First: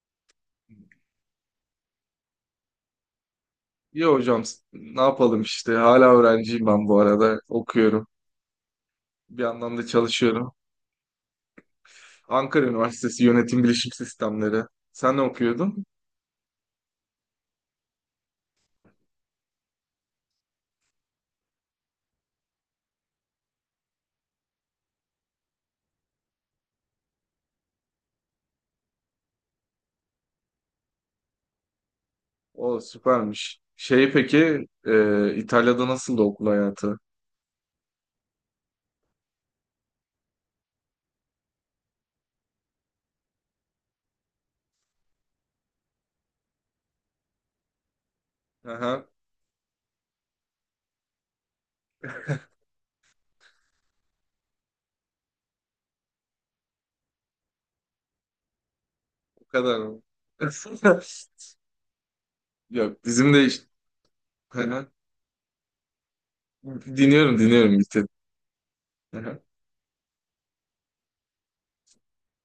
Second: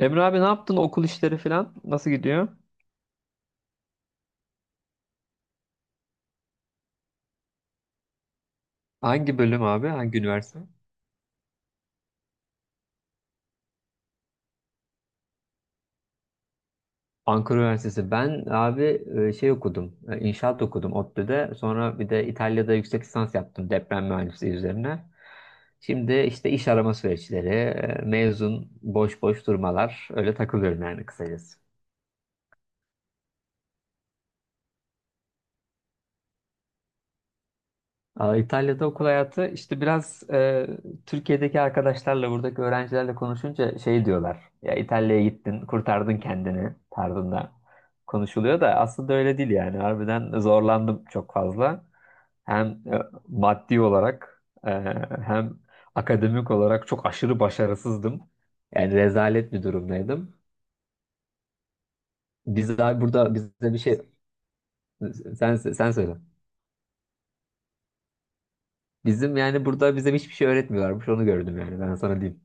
Emre abi ne yaptın? Okul işleri falan nasıl gidiyor? İyi hocam, ne yapalım işte hala öğrenciyim ben bu arada okuyorum. Hangi Bir bölüm yandan da abi? Hangi çalışıyorum. üniversite? Ankara Üniversitesi Yönetim Bilişim Sistemleri. Sen ne okuyordun? Ankara Üniversitesi. Ben abi şey okudum. İnşaat okudum ODTÜ'de. Sonra bir de İtalya'da yüksek lisans yaptım deprem mühendisliği üzerine. Şimdi işte iş arama süreçleri, mezun, boş boş durmalar. Öyle takılıyorum yani kısacası. O süpermiş. Şey, peki, İtalya'da nasıldı okul hayatı? Aa, İtalya'da okul hayatı işte biraz Türkiye'deki arkadaşlarla buradaki öğrencilerle konuşunca şey diyorlar. Ya İtalya'ya gittin, kurtardın kendini tarzında konuşuluyor da Aha, aslında öyle değil yani. Harbiden zorlandım çok fazla. Hem e, maddi olarak, hem akademik olarak çok aşırı başarısızdım. Yani o rezalet bir kadar mı? durumdaydım. Biz daha Yok bizim burada de bize işte. bir şey, Aha. sen söyle. Dinliyorum dinliyorum, bitti. Bizim Aha. yani burada bize hiçbir şey öğretmiyorlarmış onu gördüm yani ben sana diyeyim.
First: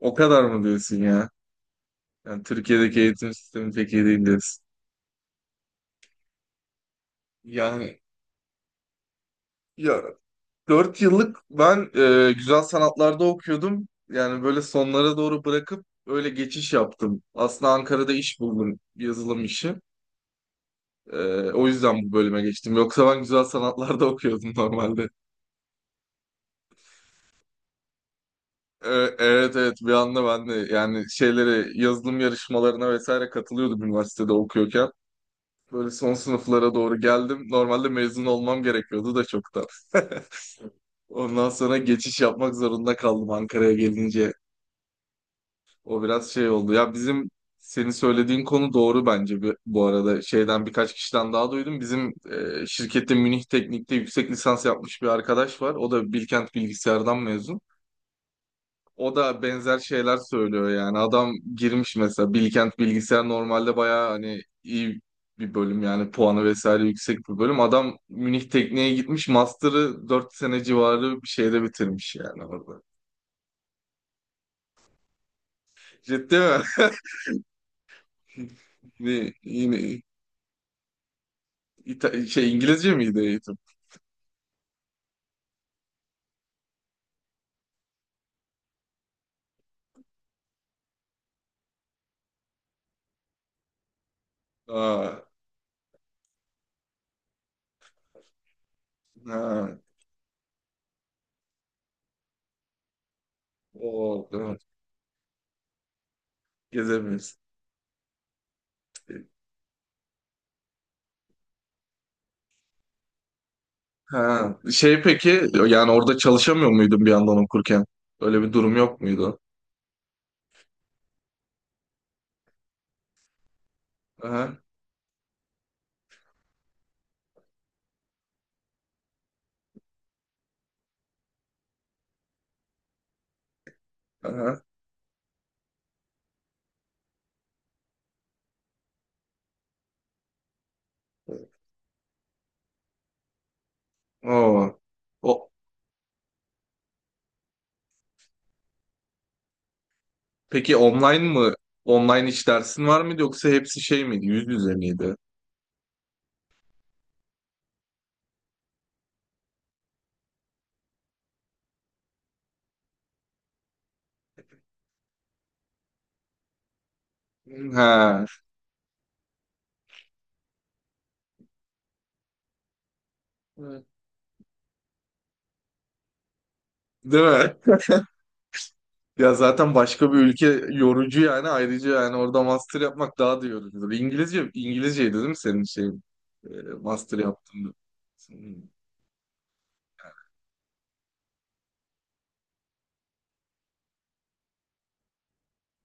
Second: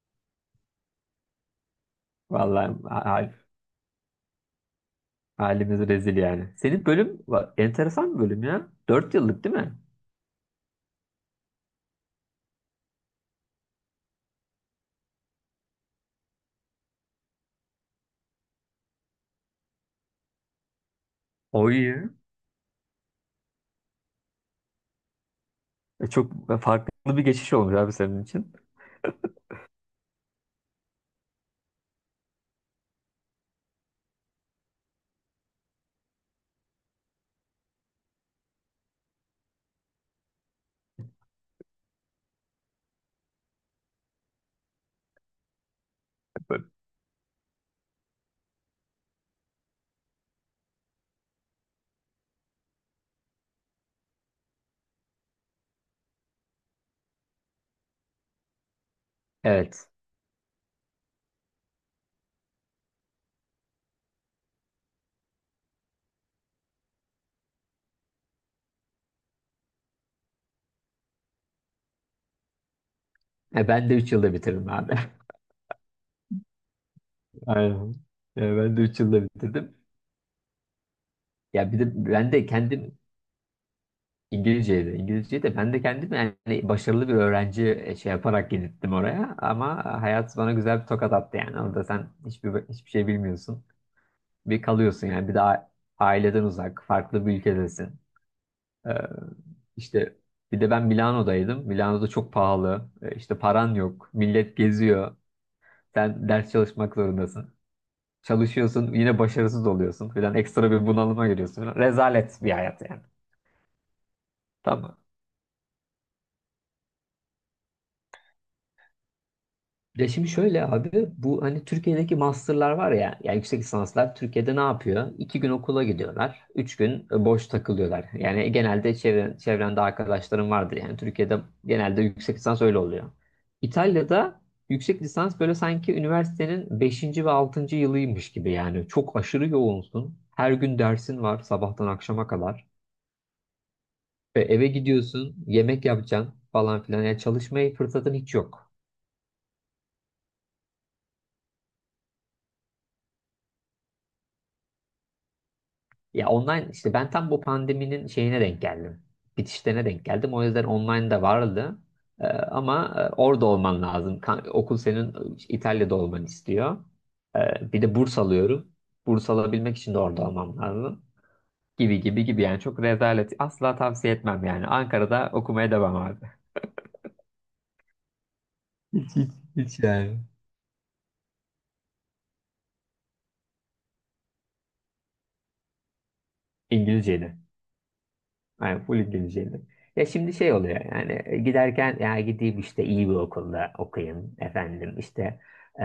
O kadar mı diyorsun ya? Yani Vallahi Türkiye'deki eğitim sistemi pek iyi değil diyorsun. halimiz rezil yani. Senin bölüm Yani, enteresan bir bölüm ya. 4 yıllık değil mi? ya, 4 yıllık ben güzel sanatlarda okuyordum. Yani böyle sonlara doğru bırakıp öyle geçiş yaptım. Aslında Ankara'da iş buldum, yazılım işi. E, O O yüzden iyi. bu bölüme geçtim. Yoksa ben güzel sanatlarda okuyordum normalde. E, Çok farklı bir geçiş olmuş abi senin için. E, evet evet, bir anda ben de yani şeylere yazılım yarışmalarına vesaire katılıyordum üniversitede okuyorken. Böyle son sınıflara doğru geldim. Normalde mezun olmam gerekiyordu da çoktan. Ondan sonra geçiş yapmak zorunda kaldım Ankara'ya gelince, o biraz şey oldu. Ya bizim senin söylediğin konu doğru bence, bu arada. Şeyden birkaç kişiden daha duydum. Bizim şirkette Münih Teknik'te yüksek lisans yapmış bir arkadaş var. O da Bilkent Bilgisayar'dan mezun. O da benzer Evet. şeyler söylüyor yani. Adam girmiş mesela, Bilkent Bilgisayar normalde bayağı hani iyi bir bölüm yani, puanı vesaire yüksek bir bölüm. Adam Münih Teknik'e gitmiş, master'ı 4 sene civarı bir şeyde bitirmiş yani orada. Ben de 3 yılda bitirdim abi. Ciddi mi? Aynen. Ya ben de 3 yılda Ne, bitirdim. yine. Ya bir de ben de Şey, İngilizce kendim miydi eğitim? İngilizceydi. İngilizceyi de ben de kendim yani başarılı bir öğrenci, şey yaparak gittim oraya. Ama hayat bana güzel bir tokat attı yani. Orada sen hiçbir şey bilmiyorsun. Bir kalıyorsun Aa, yani. Bir daha aileden uzak, farklı bir ülkedesin. Ee, ha, işte bir de ben Milano'daydım. Milano'da çok pahalı. İşte paran yok. o Millet evet. geziyor. Sen ders çalışmak Gezemiyoruz. zorundasın. Çalışıyorsun yine başarısız oluyorsun falan. Ekstra bir bunalıma giriyorsun falan. Rezalet bir hayat yani. Ha, Tamam. şey, peki yani orada çalışamıyor muydun bir yandan okurken? Öyle bir durum yok muydu? Ya şimdi şöyle abi bu hani Türkiye'deki masterlar var ya yani yüksek lisanslar Aha, Türkiye'de ne yapıyor? İki gün okula gidiyorlar. Üç gün boş takılıyorlar. Yani genelde çevrende arkadaşlarım vardır. Yani Türkiye'de genelde yüksek lisans öyle oluyor. İtalya'da aha. yüksek lisans böyle sanki üniversitenin beşinci ve altıncı yılıymış gibi yani. Çok aşırı yoğunsun. Her gün dersin var sabahtan akşama kadar. Ve Oo. eve O, gidiyorsun, yemek yapacaksın falan filan. Yani çalışmaya fırsatın hiç yok. peki online mı? Online dersin var mıydı yoksa hepsi şey miydi? Yüz yüze miydi? Ya online işte ben tam bu pandeminin şeyine denk geldim. Bitişlerine denk geldim. O yüzden online de vardı. Ama orada olman lazım. Okul senin, İtalya'da olmanı istiyor. Bir de burs Ha. alıyorum. Burs alabilmek için de orada olmam lazım. Gibi gibi gibi yani çok rezalet. Asla Evet. tavsiye etmem yani. Ankara'da okumaya devam abi. Değil mi? Hiç hiç Ya zaten hiç başka bir yani. ülke yorucu yani, ayrıca yani orada master yapmak daha da yorucudur. İngilizceydi değil mi senin şey e, master İngilizceyle. yaptığında? Hmm. Yani full İngilizceydi. Ya şimdi şey oluyor yani, giderken ya gideyim işte iyi bir okulda okuyayım efendim işte, e,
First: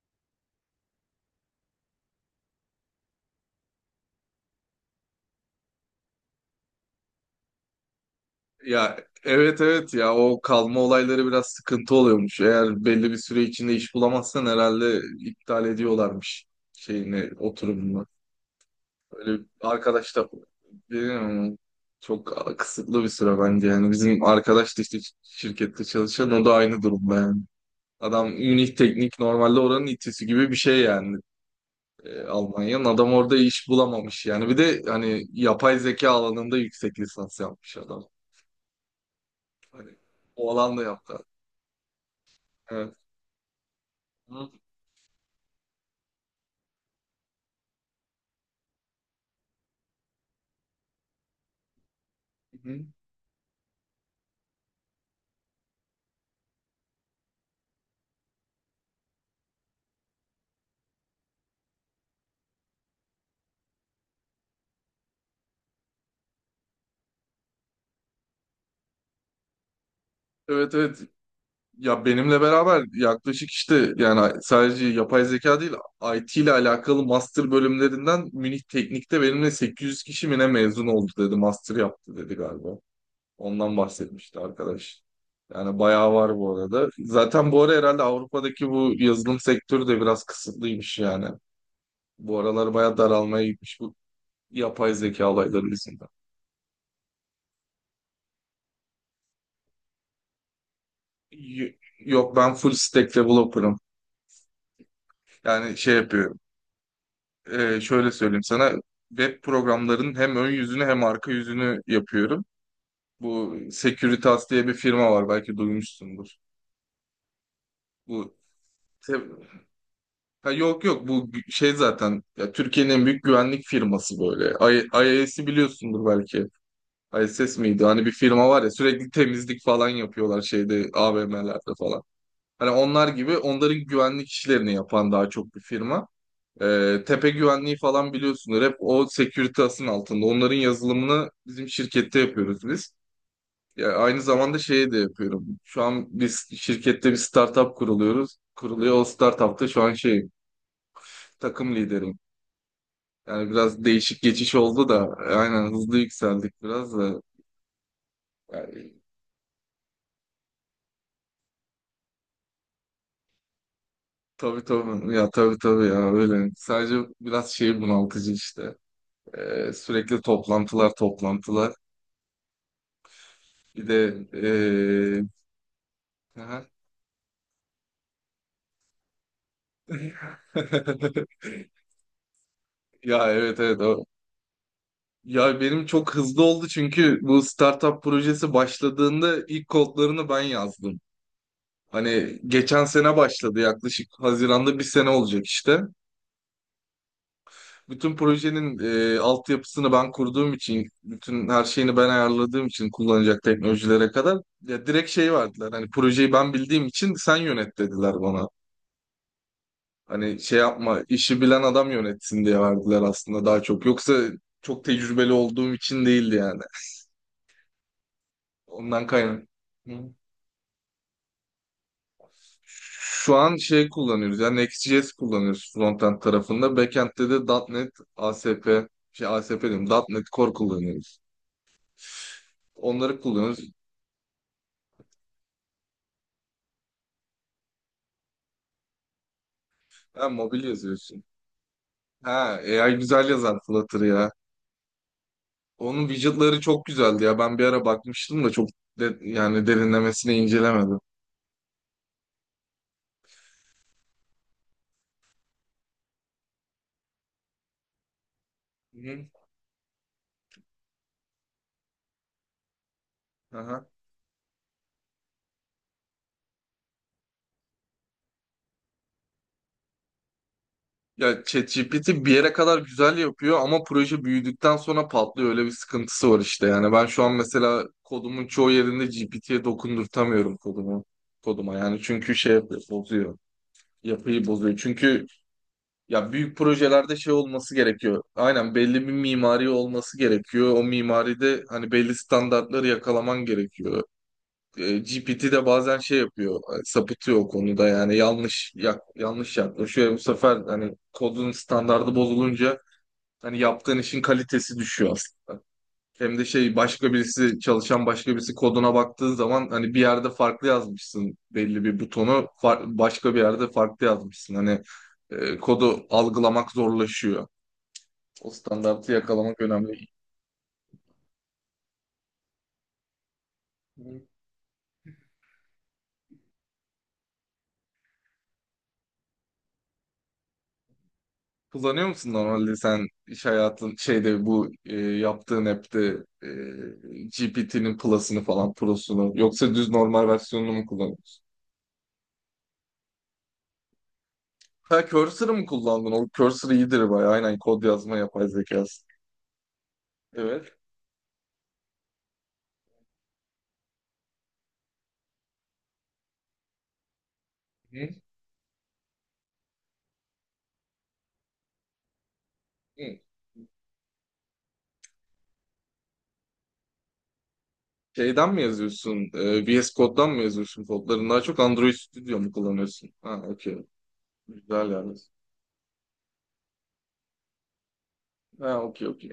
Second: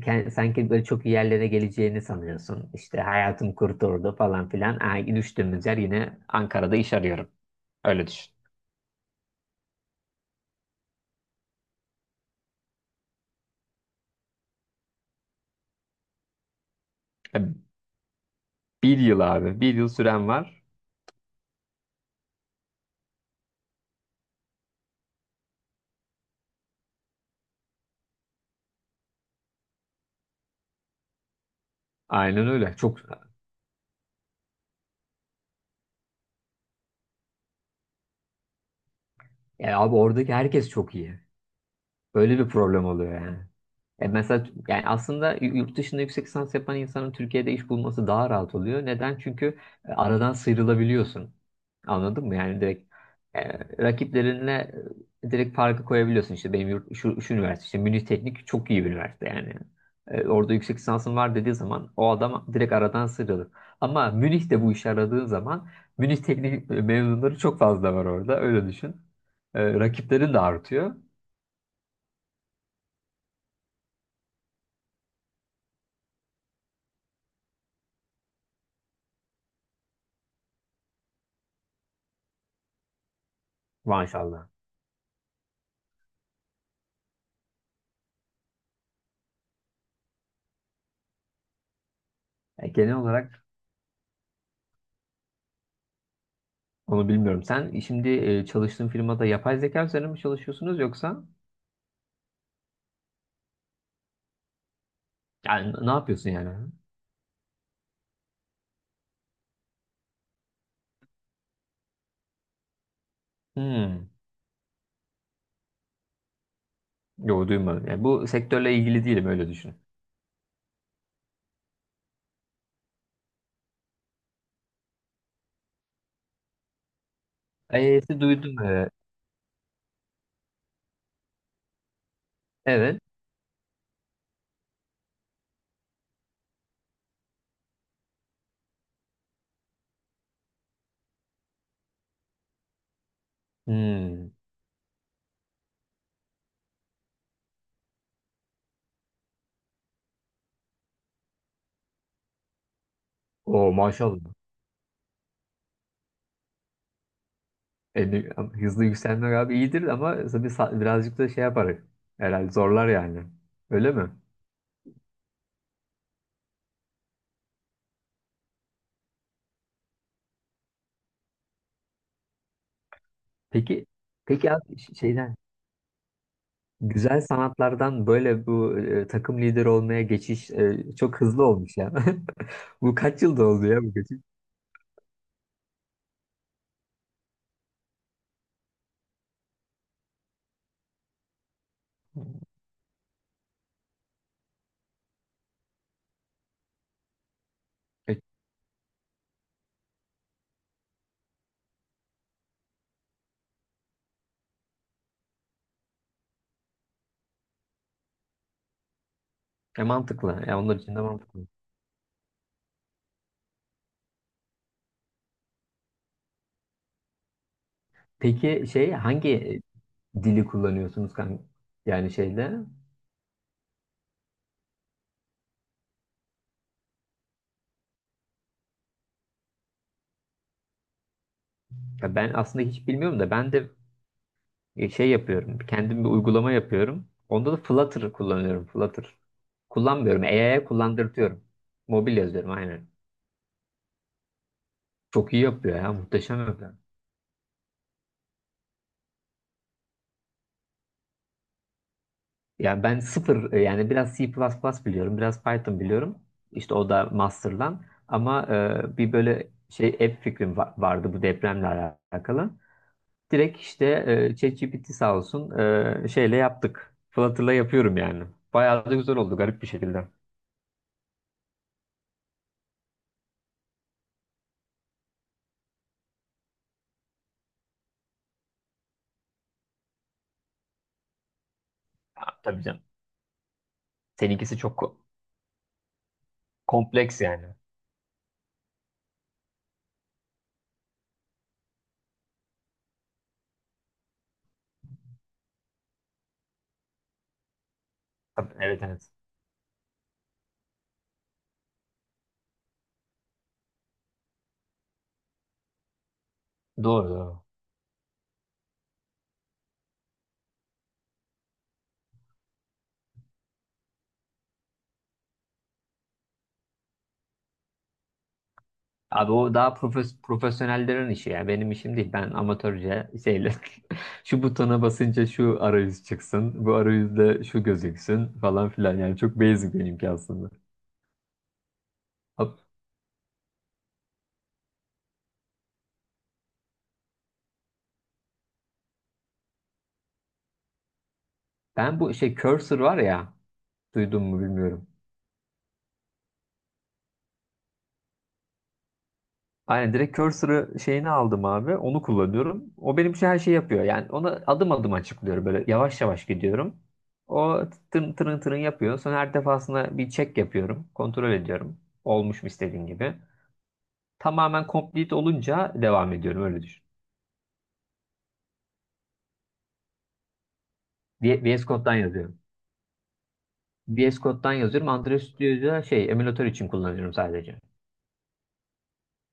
sanki böyle çok iyi yerlere geleceğini sanıyorsun. İşte hayatım kurtuldu falan filan. Ha, düştüğümüz yer yine Ankara'da iş arıyorum. Öyle düşün. Ya evet evet, ya o kalma olayları biraz sıkıntı oluyormuş. Eğer belli bir süre içinde iş bulamazsan herhalde iptal ediyorlarmış şeyini, E, oturumunu. Bir yıl Öyle abi, bir yıl arkadaş da süren var. bilmiyorum ama çok kısıtlı bir süre bence yani, bizim arkadaş da işte şirkette çalışan o da aynı durumda yani. Adam Münih Teknik normalde oranın itisi gibi bir şey yani, Aynen öyle. Almanya'nın. Çok, Adam orada iş bulamamış yani. Bir de hani yapay zeka alanında yüksek lisans yapmış adam. ya abi Hani oradaki o herkes alanda çok iyi. yaptı. Böyle bir problem Evet. oluyor yani. E mesela Hı yani aslında yurt dışında yüksek lisans yapan insanın Türkiye'de iş bulması daha rahat oluyor. Neden? Çünkü aradan sıyrılabiliyorsun. Anladın mı? Yani hı. direkt, e, rakiplerinle direkt farkı koyabiliyorsun. İşte benim yurt, şu, şu üniversite işte Münih Teknik çok iyi bir üniversite yani. Orada yüksek lisansın var dediği zaman o adam direkt aradan sıyrılır. Ama Münih'te bu işe aradığın zaman Münih Teknik mezunları çok fazla var orada. Öyle düşün. Rakiplerin de Evet artıyor. evet. Ya benimle beraber yaklaşık işte yani sadece yapay zeka değil, IT ile alakalı master bölümlerinden Münih Teknik'te benimle 800 kişi mi ne mezun oldu dedi. Master yaptı dedi galiba. Ondan bahsetmişti Maşallah. arkadaş. Yani bayağı var bu arada. Zaten bu ara herhalde Avrupa'daki bu yazılım sektörü de biraz kısıtlıymış yani. Bu E, aralar genel bayağı olarak daralmaya gitmiş bu yapay zeka olayları yüzünden. onu bilmiyorum. Sen, şimdi çalıştığın firmada yapay zeka üzerine mi çalışıyorsunuz yoksa Y- Yok ben full stack developer'ım. yani Yani ne şey yapıyorsun yapıyorum. yani? Şöyle söyleyeyim sana. Web programlarının hem ön yüzünü hem arka yüzünü yapıyorum. Bu Hmm. Securitas diye bir firma var belki duymuşsundur. Yok duymadım. Yani bu Bu sektörle ilgili te- değilim, öyle düşün. Ha, yok yok, şey zaten ya, Türkiye'nin en büyük güvenlik firması böyle. IAS'i biliyorsundur belki. ISS miydi? Hani bir AES'i firma duydum. var ya, sürekli temizlik falan yapıyorlar şeyde AVM'lerde falan. Hani Evet. onlar gibi, onların güvenlik işlerini yapan daha çok bir firma. Tepe Güvenliği falan biliyorsunuz. Hep o Securitas'ın altında. Onların yazılımını bizim şirkette yapıyoruz biz. Ya aynı Hmm. zamanda şeyi de yapıyorum. Şu an biz şirkette bir startup kuruluyoruz. Kuruluyor. O startupta şu an şey, takım lideri. Yani O biraz değişik maşallah. geçiş oldu da aynen, hızlı yükseldik biraz da. E, ne- hızlı Yani, yükselmek abi iyidir ama tabii birazcık da şey yapar. Herhalde zorlar yani. Öyle mi? tabii tabii ya tabii tabii ya, öyle. Sadece biraz şey bunaltıcı işte. Sürekli toplantılar toplantılar. Peki Bir de peki abi şeyden aha. güzel sanatlardan böyle bu, takım lideri olmaya geçiş çok hızlı olmuş ya. Bu kaç Ya, yılda evet oldu evet, ya bu geçiş? Ya benim çok hızlı oldu çünkü bu startup projesi başladığında ilk kodlarını ben yazdım. Hani geçen sene başladı yaklaşık, Haziran'da bir sene olacak işte. Bütün E, projenin altyapısını ben kurduğum için, bütün her şeyini ben ayarladığım için kullanacak teknolojilere kadar ya direkt şey verdiler. Hani projeyi ben bildiğim için sen yönet dediler bana. Hani mantıklı. şey Ya onlar için de yapma, işi mantıklı. bilen adam yönetsin diye verdiler aslında daha çok. Yoksa çok tecrübeli olduğum için değildi yani. Peki şey, Ondan kaynak. hangi Hı. dili kullanıyorsunuz kanka? Yani şeyde, Şu an şey kullanıyoruz. Yani Next.js kullanıyoruz frontend tarafında. Backend'de de .NET, ASP, şey ASP diyorum, .NET Core kullanıyoruz. ya ben aslında hiç Onları bilmiyorum da ben kullanıyoruz. de, şey yapıyorum. Kendim bir uygulama yapıyorum. Onda da Flutter kullanıyorum. Flutter. Kullanmıyorum. Ha, mobil AI'ye yazıyorsun. kullandırtıyorum. Mobil Ha, yazıyorum aynen. AI güzel yazar Flutter ya. Çok iyi yapıyor ya. Onun Muhteşem widgetları yapıyor. çok güzeldi ya. Ben bir ara bakmıştım da çok yani derinlemesine incelemedim. Yani ben sıfır, yani biraz C++ biliyorum. Biraz Python biliyorum. İşte o da master'dan. Ama bir Hı. böyle şey app fikrim vardı bu depremle alakalı. Direkt işte Aha. ChatGPT sağ olsun şeyle yaptık. Flutter'la yapıyorum yani. Bayağı da güzel oldu garip bir şekilde. Ya ChatGPT bir yere kadar güzel yapıyor ama proje büyüdükten sonra patlıyor. Öyle bir sıkıntısı var işte. Yani ben şu an mesela kodumun çoğu yerinde GPT'ye dokundurtamıyorum kodumu. Koduma yani, Ya, çünkü şey tabii yapıyor, canım. bozuyor. Yapıyı Seninkisi çok bozuyor. Çünkü ya büyük projelerde kompleks şey yani. olması gerekiyor. Aynen, belli bir mimari olması gerekiyor. O mimaride hani belli standartları yakalaman gerekiyor. GPT de bazen şey yapıyor, sapıtıyor o konuda, yani Tabii, evet, evet. yanlış yaklaşıyor. Bu sefer hani kodun standardı bozulunca hani yaptığın işin kalitesi düşüyor aslında. Hem de şey Doğru, başka doğru. birisi çalışan başka birisi koduna baktığın zaman hani bir yerde farklı yazmışsın, belli bir butonu başka bir yerde farklı yazmışsın. Hani kodu algılamak zorlaşıyor. O standartı Abi o yakalamak daha önemli. Profesyonellerin işi ya. Benim işim değil. Ben amatörce şeyle şu butona basınca şu arayüz çıksın. Bu arayüzde şu gözüksün falan filan. Yani çok basic benimki aslında. Kullanıyor musun Abi, normalde sen, iş hayatın şeyde, bu yaptığın app'te GPT'nin Plus'ını falan Pro'sunu yoksa düz normal versiyonunu mu kullanıyorsun? ben bu şey cursor var ya. Duydun mu bilmiyorum. Ha, Cursor'ı mı kullandın? O Cursor iyidir bayağı. Aynen, kod yazma yapay zekası. Aynen direkt Evet. cursor'ı şeyini aldım abi. Onu kullanıyorum. O benim için her şeyi yapıyor. Yani ona adım adım açıklıyorum. Böyle yavaş yavaş gidiyorum. O Hı. tırın tırın tırın yapıyor. Sonra her defasında bir check yapıyorum. Kontrol ediyorum. Olmuş mu istediğin Hı. gibi. Tamamen complete olunca devam ediyorum. Öyle düşün. Şeyden mi yazıyorsun? VS Code'dan mı yazıyorsun kodlarını? Daha çok VS Android Code'dan Studio yazıyorum. mu kullanıyorsun? Ha, okey. VS Code'dan yazıyorum. Güzel yani. Android Studio'da şey emülatör için kullanıyorum sadece. Ha, okey, okey.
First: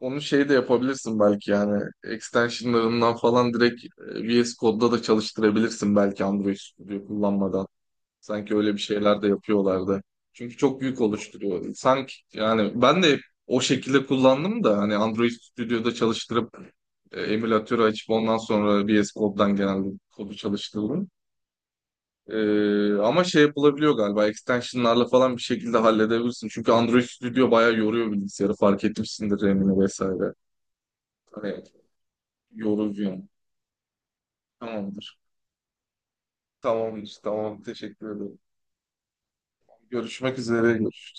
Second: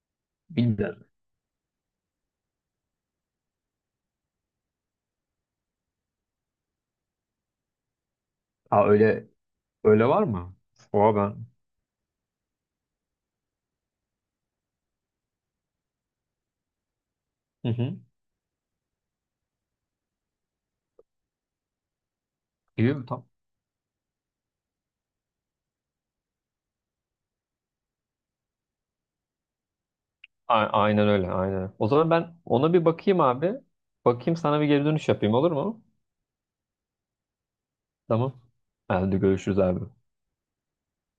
Onu şey de Bilmiyorum. yapabilirsin belki yani. Extensionlarından falan direkt VS Code'da da çalıştırabilirsin belki Android Studio kullanmadan. Sanki öyle bir Aa şeyler de öyle, yapıyorlardı. Var mı? Çünkü çok büyük Oha ben. oluşturuyor. Sanki yani ben de o şekilde kullandım da hani Android Studio'da çalıştırıp Hı emülatörü hı. açıp ondan sonra VS Code'dan genelde kodu çalıştırdım. E, Gibi mi? Ama şey yapılabiliyor galiba, extensionlarla falan bir şekilde halledebilirsin. Çünkü Android Studio bayağı yoruyor bilgisayarı, fark etmişsindir RAM'ini vesaire. Aynen öyle, Hani aynen. O zaman ben ona bir yorucu bakayım yani. abi. Bakayım, sana bir geri dönüş Tamamdır. yapayım, olur mu? Tamamdır. Tamam. Teşekkür ederim. Tamam. Hadi görüşürüz abi. Görüşmek üzere.